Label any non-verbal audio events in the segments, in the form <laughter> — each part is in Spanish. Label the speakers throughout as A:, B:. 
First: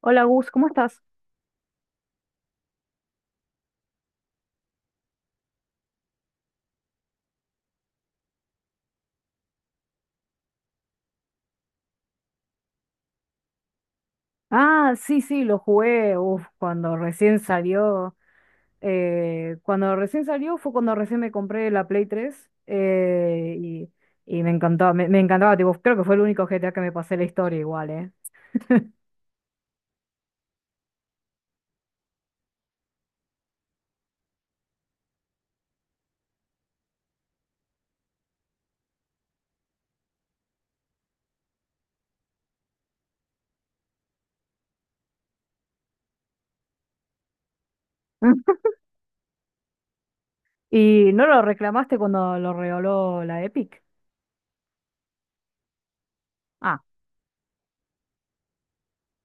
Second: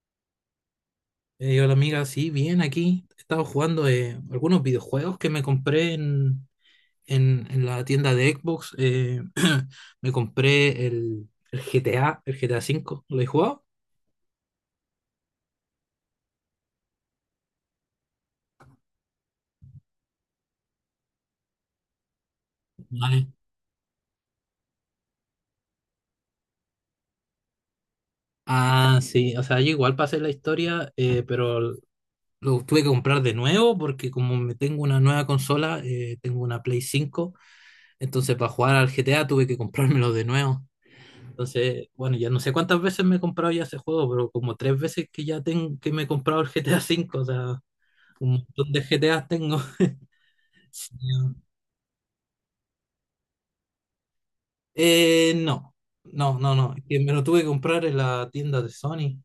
A: Hola Gus, ¿cómo estás?
B: Hola amiga, sí, bien, aquí he estado jugando algunos videojuegos que me compré en la tienda de Xbox. <clears throat> Me compré el GTA, el GTA cinco, ¿lo he jugado?
A: Ah, sí, sí, lo jugué, uf, cuando recién salió fue cuando recién me compré la Play 3,
B: Vale.
A: y me encantó, me encantaba, tipo, creo que fue el único GTA que me pasé la historia igual, ¿eh?
B: Ah, sí, o sea, yo igual pasé la historia, pero lo tuve que comprar de nuevo porque como me tengo una nueva consola, tengo una Play cinco, entonces para jugar al GTA tuve que comprármelo de nuevo. Entonces, bueno, ya no sé cuántas veces me he comprado ya ese juego, pero como tres veces que ya tengo, que me he comprado el GTA V, o sea, un
A: <laughs>
B: montón de GTA tengo. <laughs> Sí.
A: ¿Y no lo reclamaste cuando lo regaló la Epic?
B: Eh, no, no,
A: Ah,
B: es que me lo tuve que comprar en la tienda de Sony,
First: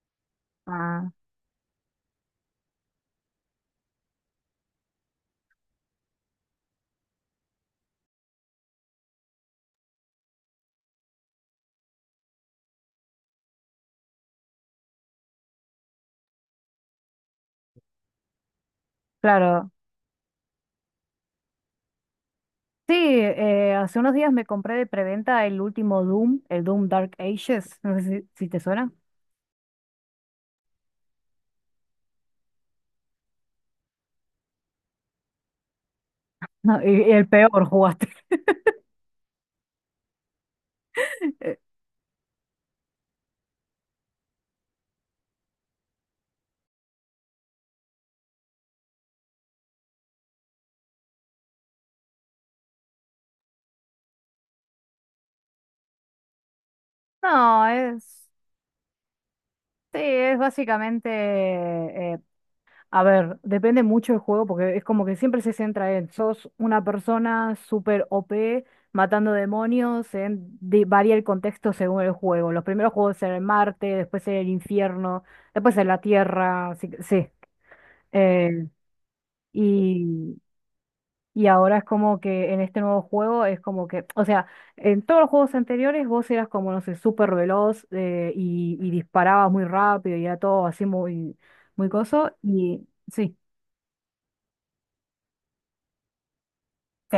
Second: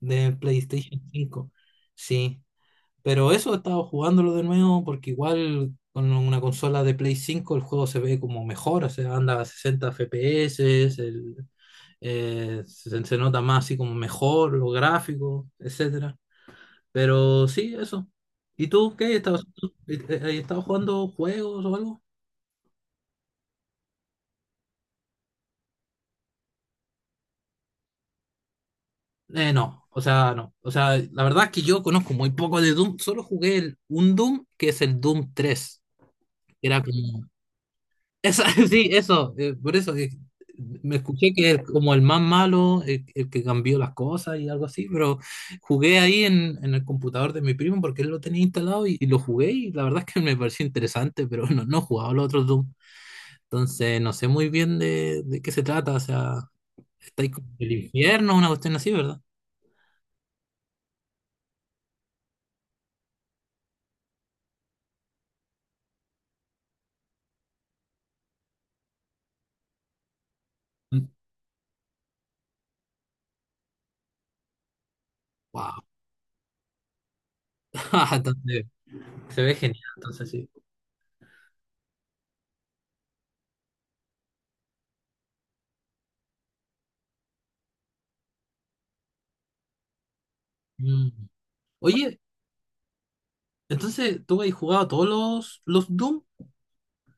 B: de PlayStation
A: ah,
B: 5, sí. Pero eso he estado jugándolo de nuevo porque igual con una consola de Play 5 el juego se ve como mejor, o sea, anda a 60 FPS, el, se nota más así como mejor, los gráficos, etcétera. Pero sí, eso. ¿Y tú qué? ¿Estabas,
A: claro.
B: eh, eh, eh, estabas jugando juegos o algo?
A: Sí, hace unos días me compré de preventa el último Doom, el Doom Dark Ages. No sé si, si te suena.
B: No, o sea, no. O sea, la verdad es que yo conozco muy poco de Doom. Solo jugué un Doom que es el Doom tres.
A: <laughs> No,
B: Era
A: y
B: como...
A: el peor jugaste.
B: Esa, <laughs> sí, eso. Por eso me escuché que es
A: <laughs>
B: como el más malo, el que cambió las cosas y algo así. Pero jugué ahí en el computador de mi primo porque él lo tenía instalado y lo jugué y la verdad es que me pareció interesante, pero <laughs> no, no he jugado los otros Doom. Entonces, no sé muy bien de qué se trata. O sea, estáis como
A: No,
B: en el
A: es,
B: infierno, una cuestión así, ¿verdad?
A: sí, es básicamente, eh, a ver, depende mucho del juego porque es como que siempre se centra en, sos una persona súper OP matando demonios.
B: Mm.
A: Varía el contexto según el juego. Los primeros juegos en Marte, después en el infierno, después
B: Wow.
A: en la Tierra, así que sí.
B: <laughs> Entonces,
A: eh,
B: se ve genial. Entonces, sí.
A: Y ahora es como que en este nuevo juego es como que, o sea, en todos los juegos anteriores vos eras como, no sé, súper veloz, y disparabas muy rápido y era todo así
B: Mm.
A: muy, muy
B: Oye,
A: coso. Y sí,
B: entonces, ¿tú habéis jugado todos los Doom?
A: sí,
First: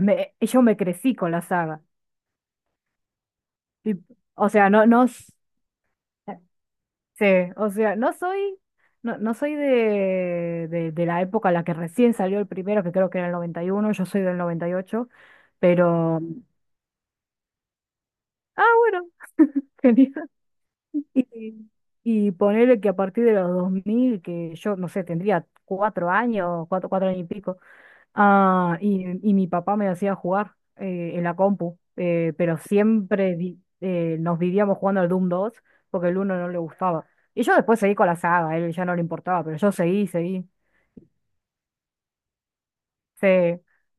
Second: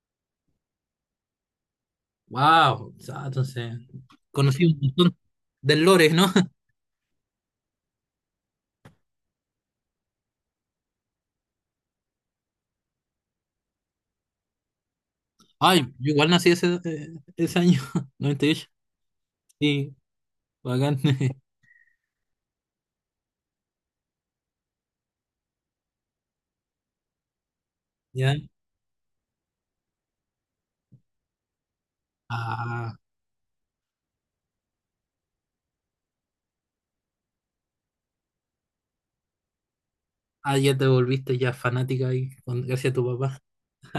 A: yo me crecí con la saga.
B: Wow. O sea, entonces,
A: Y, o
B: conocí
A: sea,
B: un
A: no, no,
B: montón del lore, ¿no? <laughs>
A: sí, o sea, no soy, no, no soy de, de la época en la que recién salió el primero, que creo que era el noventa y uno. Yo soy del noventa y ocho,
B: Ay, yo
A: pero,
B: igual nací ese, ese año, <laughs>
A: ah,
B: 98.
A: bueno, <laughs>
B: Sí,
A: genial.
B: bacán. <laughs>
A: Y, y ponele que a partir de los 2000 que yo, no sé, tendría 4 años, 4 años y pico,
B: Ya.
A: ah, y mi papá me hacía jugar, en la compu, pero
B: Ah,
A: siempre nos vivíamos jugando al Doom 2 porque el uno no le gustaba. Y yo después seguí con la saga, a él ya no le importaba, pero yo seguí, seguí.
B: ah, ya te volviste ya fanática ahí, gracias a tu
A: Sí.
B: papá.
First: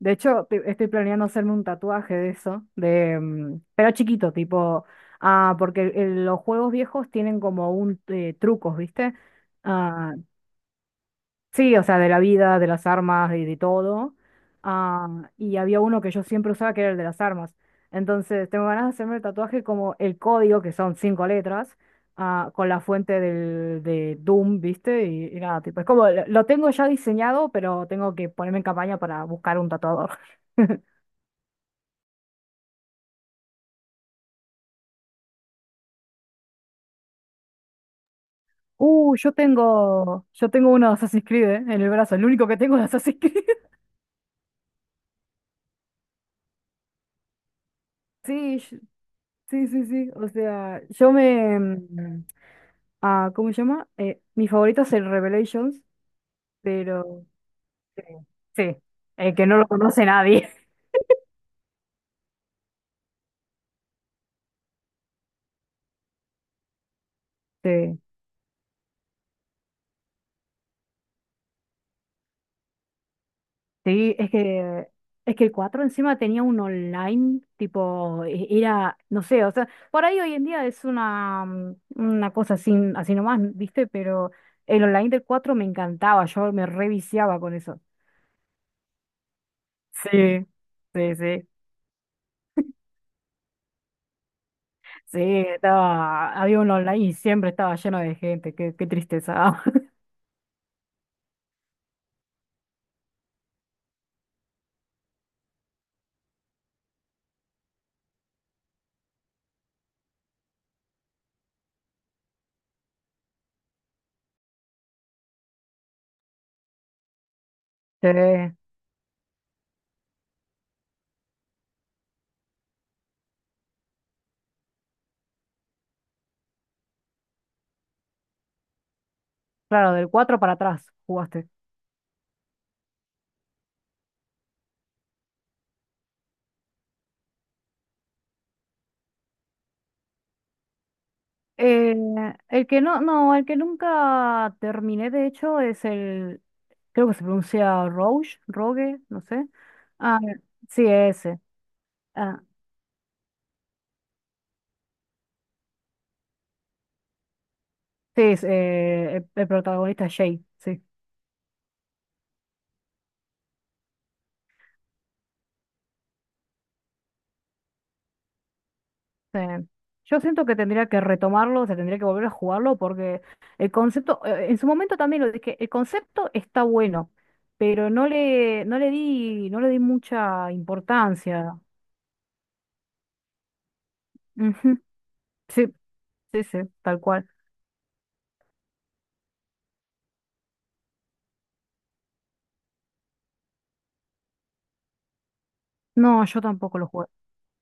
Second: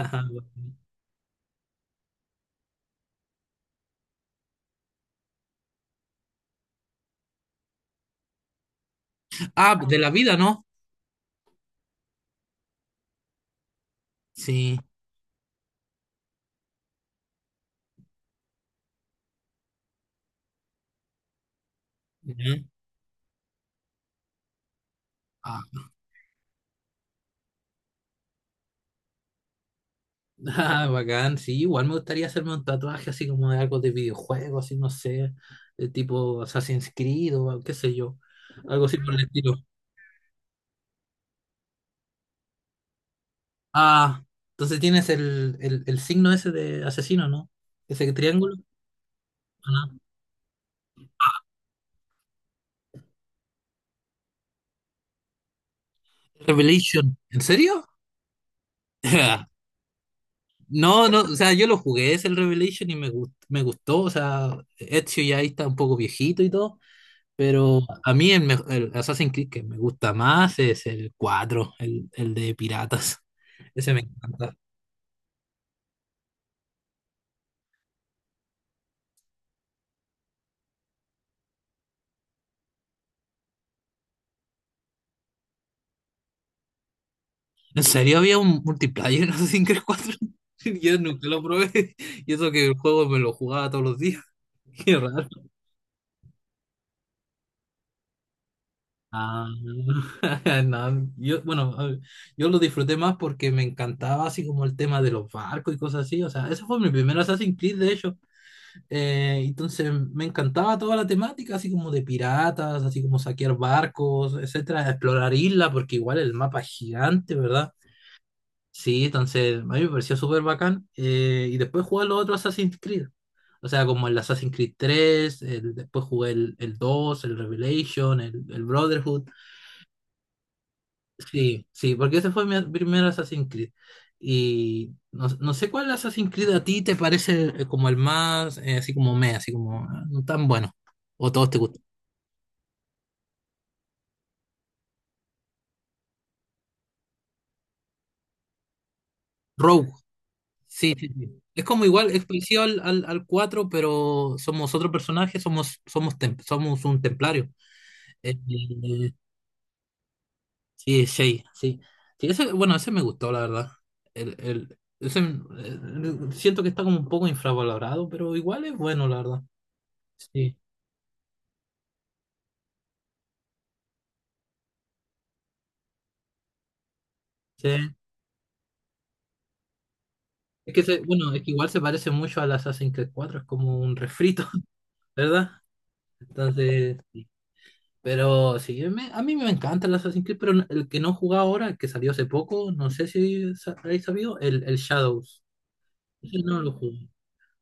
A: De hecho, estoy planeando hacerme un tatuaje de eso, pero chiquito, tipo, ah, porque los juegos viejos tienen como un trucos, ¿viste?
B: Ah, de la
A: Ah,
B: vida, ¿no?
A: sí, o sea, de la vida, de las armas, de todo.
B: Sí.
A: Ah, y había uno que yo siempre usaba que era el de las armas. Entonces, tengo ganas de hacerme el tatuaje como el código, que son cinco letras, ah,
B: Ujú.
A: con la fuente de Doom, ¿viste? Y nada,
B: Ah,
A: tipo, es como, lo tengo ya diseñado, pero tengo que ponerme en campaña para buscar un tatuador.
B: <laughs>
A: <laughs>
B: bacán, sí, igual me gustaría hacerme un tatuaje así como de algo de videojuego, así no sé, de tipo Assassin's Creed o qué sé yo, algo así por el
A: Yo
B: estilo.
A: tengo, uno de Assassin's Creed, en el brazo, el único que tengo de Assassin's Creed. <laughs>
B: Ah, entonces tienes el signo ese de asesino, ¿no? Ese triángulo.
A: Sí, sí, sí,
B: Ah,
A: sí. O sea, ah, ¿cómo se llama? Mi favorito es el Revelations,
B: Revelation.
A: pero
B: ¿En serio?
A: sí, sí, el que no
B: <laughs>
A: lo conoce nadie.
B: No, no, o sea, yo lo jugué, es el Revelation y me gustó, o sea, Ezio ya ahí está un poco viejito y todo.
A: <laughs>
B: Pero
A: Sí,
B: a mí el Assassin's Creed que me gusta más es el cuatro, el de piratas. Ese me
A: sí, es
B: encanta.
A: que el 4 encima tenía un online, tipo, era, no sé, o sea, por ahí hoy en día es una cosa así, así nomás, ¿viste? Pero el online del 4 me encantaba, yo me reviciaba con eso.
B: ¿En serio había un multiplayer en Assassin's Creed cuatro?
A: Sí,
B: <laughs> Yo
A: sí,
B: nunca lo
A: sí.
B: probé. <laughs> Y eso que el juego me lo jugaba todos los días. <laughs> Qué
A: Sí,
B: raro.
A: estaba, había un online y siempre estaba lleno de gente, qué, qué
B: Ah,
A: tristeza. <laughs>
B: <laughs> no, yo, bueno, a ver, yo lo disfruté más porque me encantaba así como el tema de los barcos y cosas así. O sea, ese fue mi primer Assassin's Creed, de hecho. Entonces me encantaba toda la temática, así como de piratas, así como saquear barcos, etcétera, explorar islas, porque igual el mapa es gigante, ¿verdad?
A: Sí.
B: Sí, entonces a mí me pareció súper bacán. Y después jugué los otros Assassin's Creed. O sea, como el Assassin's Creed tres, después jugué el 2, el Revelation, el Brotherhood.
A: Claro, del 4 para atrás jugaste.
B: Sí, sí, porque ese fue mi primer Assassin's Creed. Y no, no sé cuál Assassin's Creed a ti te parece como el más, así como me, así como ah, no tan bueno. O todos te gustan.
A: Eh, el que no, no, el que nunca terminé, de hecho, es el, creo que se pronuncia Rogue, Rogue, no sé.
B: Rogue,
A: Ah, sí,
B: sí, sí,
A: ese.
B: sí. Es como igual, es
A: Ah,
B: parecido al cuatro, pero somos otro personaje, somos un templario.
A: sí,
B: Eh,
A: es,
B: eh,
A: eh, el, el protagonista es Jay, sí.
B: sí, Shay, sí. Sí, ese, bueno, ese me gustó, la verdad. Ese, siento que está como un poco infravalorado, pero igual es bueno, la
A: Sí.
B: verdad.
A: Yo siento
B: Sí.
A: que tendría que retomarlo, o sea, tendría que volver a jugarlo porque el concepto, en su momento también lo dije, el concepto está bueno, pero
B: Sí.
A: no le di mucha
B: Es que, bueno, es que
A: importancia.
B: igual se parece mucho al Assassin's Creed cuatro, es como un refrito, <laughs>
A: Ujú.
B: ¿verdad?
A: Sí, sí, sí,
B: Entonces,
A: tal cual.
B: sí. Pero sí, a mí me encanta el Assassin's Creed, pero el que no jugaba ahora, el que salió hace poco, no sé si habéis sabido, el Shadows.
A: No,
B: Ese
A: yo
B: no lo
A: tampoco lo jugué.
B: jugué.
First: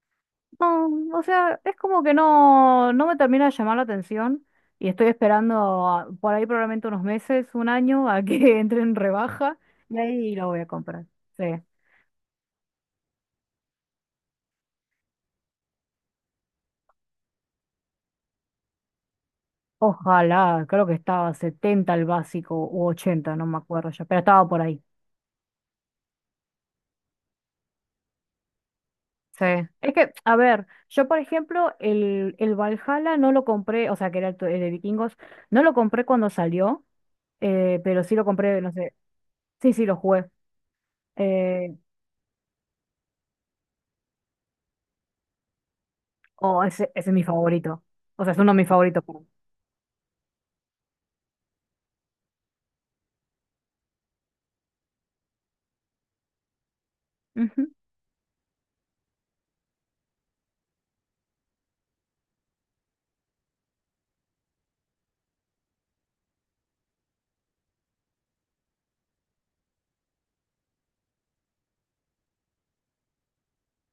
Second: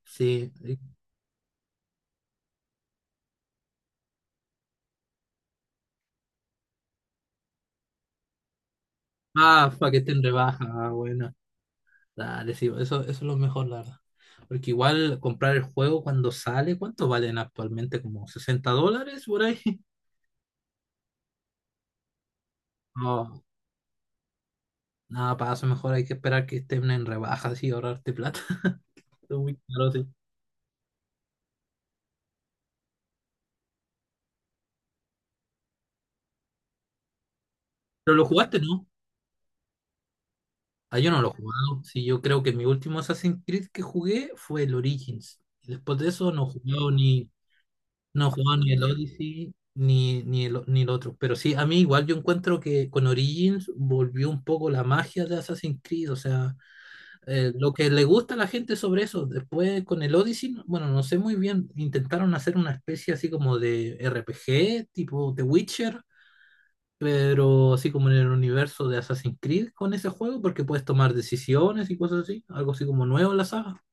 B: Sí.
A: No, o sea, es como que no, no me termina de llamar la atención y estoy esperando por ahí probablemente unos meses, un año, a que <laughs> entre en rebaja
B: Ah, para que
A: y
B: esté en
A: ahí lo voy
B: rebaja,
A: a
B: ah,
A: comprar.
B: bueno.
A: Sí.
B: Dale, sí, eso es lo mejor, la verdad. Porque igual comprar el juego cuando sale, ¿cuánto valen actualmente? ¿Como 60 dólares por ahí? <laughs>
A: Ojalá, creo que estaba 70 el básico u 80,
B: No,
A: no me acuerdo ya, pero estaba por ahí.
B: nada, para eso mejor hay que esperar que estén en rebaja y ahorrarte plata.
A: Sí.
B: Uy, claro,
A: Es
B: sí.
A: que, a ver, yo por ejemplo, el Valhalla no lo compré, o sea, que era el, el de vikingos, no lo compré cuando salió, pero sí
B: Pero lo
A: lo
B: jugaste,
A: compré, no
B: ¿no?
A: sé, sí, sí, lo jugué.
B: Ah, yo no lo he
A: Eh,
B: jugado. Sí, yo creo que mi último Assassin's Creed que jugué fue el Origins. Y después de eso
A: oh, ese, ese es mi favorito. O
B: no he
A: sea, es uno de
B: jugado
A: mis
B: ni el
A: favoritos. Perdón.
B: Odyssey ni ni el otro. Pero sí, a mí igual yo encuentro que con Origins volvió un poco la magia de Assassin's Creed. O sea,
A: Ujú,
B: lo que le gusta a la gente sobre eso. Después con el Odyssey, bueno, no sé muy bien. Intentaron hacer una especie así como de RPG, tipo The Witcher, pero así como en el universo de Assassin's Creed con ese juego, porque puedes tomar decisiones y cosas así, algo así como nuevo en la saga,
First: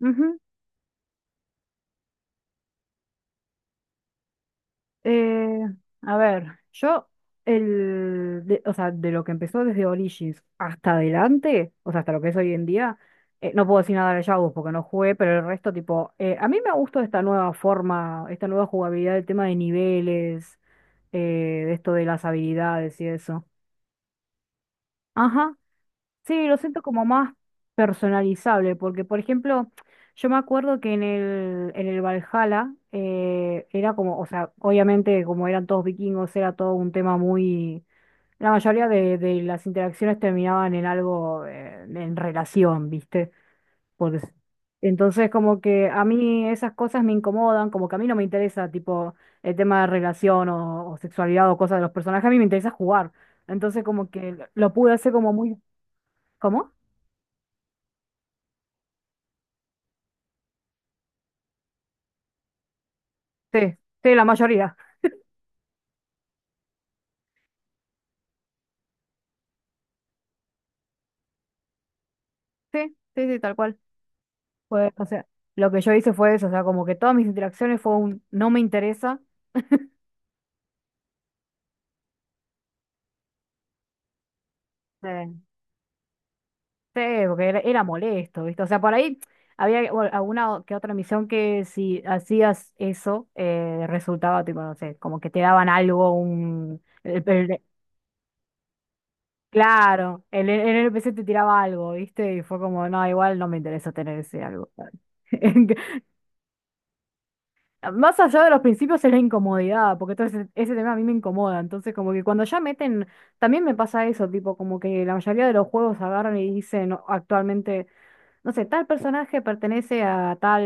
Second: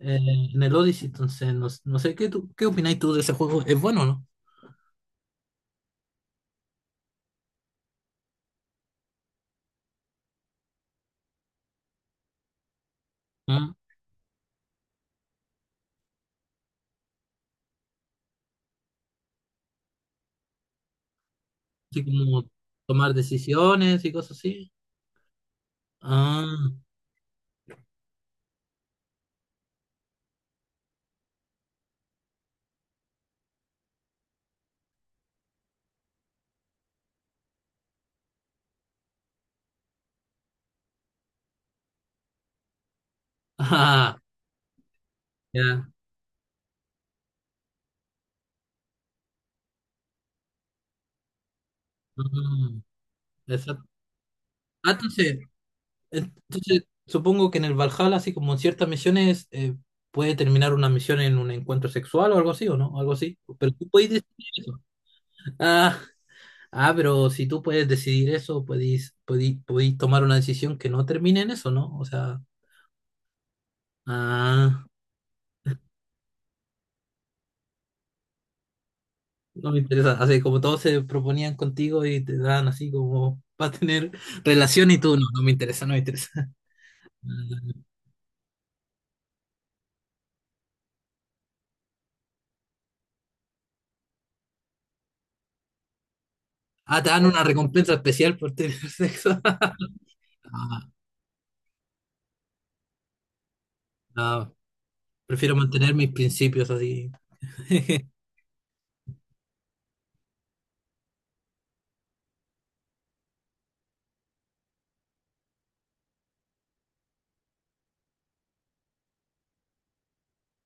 B: eh, en el Odyssey. Entonces, no, no sé, ¿qué opináis tú de ese juego? ¿Es bueno o no?
A: Eh, a ver, yo, el, o sea, de lo que empezó desde Origins hasta adelante, o sea, hasta lo que es hoy en día, no
B: ¿Ah?
A: puedo decir nada de Shadows porque no jugué, pero el resto, tipo, a mí me gustó esta nueva forma, esta nueva jugabilidad, el tema de niveles, de esto
B: Así
A: de las
B: como
A: habilidades y
B: tomar
A: eso.
B: decisiones y cosas así.
A: Ajá. Sí, lo
B: Ah,
A: siento
B: <laughs>
A: como más personalizable, porque por ejemplo, yo me acuerdo que en el Valhalla era como, o sea, obviamente como eran todos vikingos, era todo un tema muy. La mayoría de las interacciones terminaban en algo, en relación, ¿viste? Por
B: ah,
A: des- entonces como
B: ya.
A: que a mí esas cosas me incomodan, como que a mí no me interesa tipo el tema de relación o sexualidad o cosas de los personajes, a mí me interesa
B: Mm,
A: jugar. Entonces
B: exacto.
A: como que lo
B: Ah,
A: pude hacer como
B: entonces,
A: muy. ¿Cómo?
B: entonces, supongo que en el Valhalla, así como en ciertas misiones, puede terminar una misión en un encuentro sexual o algo así, ¿o no? Algo así.
A: Sí,
B: Pero tú puedes
A: sí, la
B: decidir
A: mayoría.
B: eso. Ah, ah, pero si tú puedes decidir eso, podéis tomar una decisión que no termine en eso, ¿no? O sea,
A: Sí, sí, sí, tal cual.
B: ah,
A: Pues, o sea, lo que yo hice fue eso, o sea, como que todas mis interacciones fue un no me interesa.
B: no me interesa. Así como todos se proponían contigo y te dan así como <laughs> va a tener relación y tú no, no
A: Sí.
B: me interesa, no me interesa.
A: Sí, porque era,
B: <laughs>
A: era molesto, ¿viste? O sea, por ahí había bueno, alguna que otra misión que si hacías eso, resultaba, tipo, no sé, como que te daban algo,
B: Ah, te dan una recompensa especial por tener sexo.
A: claro,
B: <laughs>
A: el
B: Ah,
A: NPC te tiraba algo, ¿viste? Y fue como, no, igual no me interesa tener ese
B: no,
A: algo.
B: prefiero mantener
A: <laughs>
B: mis principios así. <laughs>
A: Más allá de los principios es la incomodidad, porque todo ese, ese tema a mí me incomoda. Entonces, como que cuando ya meten, también me pasa eso, tipo, como que la mayoría de los juegos agarran y dicen actualmente, no sé, tal personaje pertenece a tal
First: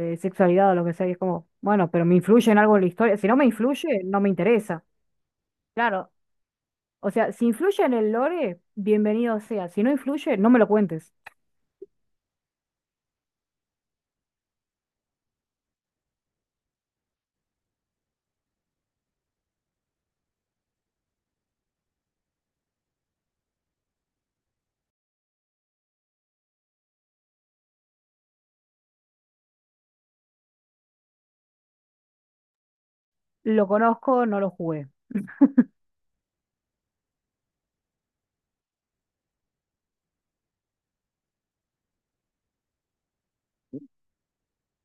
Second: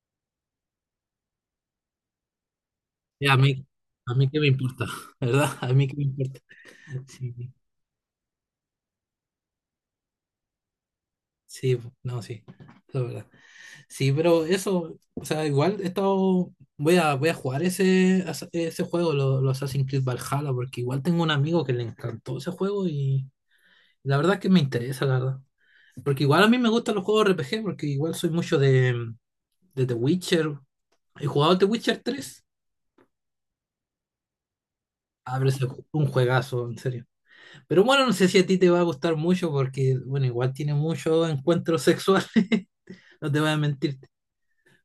A: sexualidad o lo que sea, y es como, bueno, pero me influye en algo en la historia. Si
B: Ya,
A: no
B: a
A: me
B: mí,
A: influye,
B: a
A: no me
B: mí qué me
A: interesa.
B: importa, <laughs> ¿verdad? A mí qué me
A: Claro,
B: importa.
A: o sea, si
B: Sí,
A: influye en el lore, bienvenido sea. Si no influye, no me lo cuentes.
B: sí, no, sí, la verdad. Sí, pero eso, o sea, igual he estado, voy a jugar ese juego, los Assassin's Creed Valhalla, porque igual tengo un amigo que le encantó ese juego y la verdad es que me interesa, la verdad. Porque igual a mí me gustan los juegos R P G porque igual soy mucho de The Witcher. He jugado The Witcher tres.
A: Lo conozco, no lo jugué.
B: Ah, pero es un juegazo, en serio. Pero bueno, no sé si a ti te va a gustar mucho, porque, bueno, igual tiene muchos encuentros sexuales, <laughs> no te voy a mentir.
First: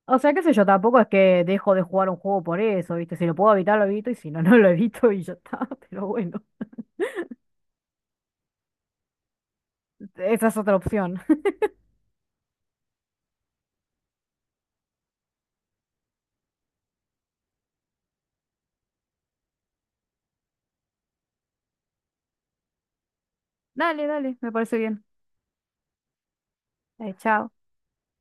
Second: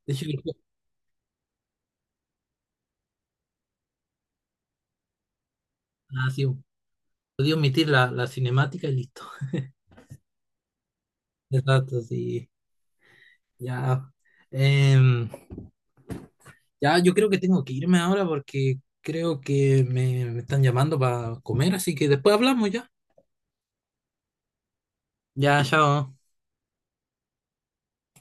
B: De
A: O
B: hecho,
A: sea,
B: el
A: qué sé
B: juego-
A: yo, tampoco es que dejo de jugar un juego por eso, ¿viste? Si lo puedo evitar, lo evito, y si no, <laughs> no lo evito y ya está. <laughs> Pero
B: ah,
A: bueno,
B: sí, podía omitir la cinemática y listo.
A: esa es otra opción.
B: Exacto, sí. Ya. Em, ya, yo creo que tengo que irme ahora porque creo que me están llamando para comer, así que después hablamos ya.
A: <laughs> Dale, dale, me parece bien.
B: Ya, chao.
A: Chao.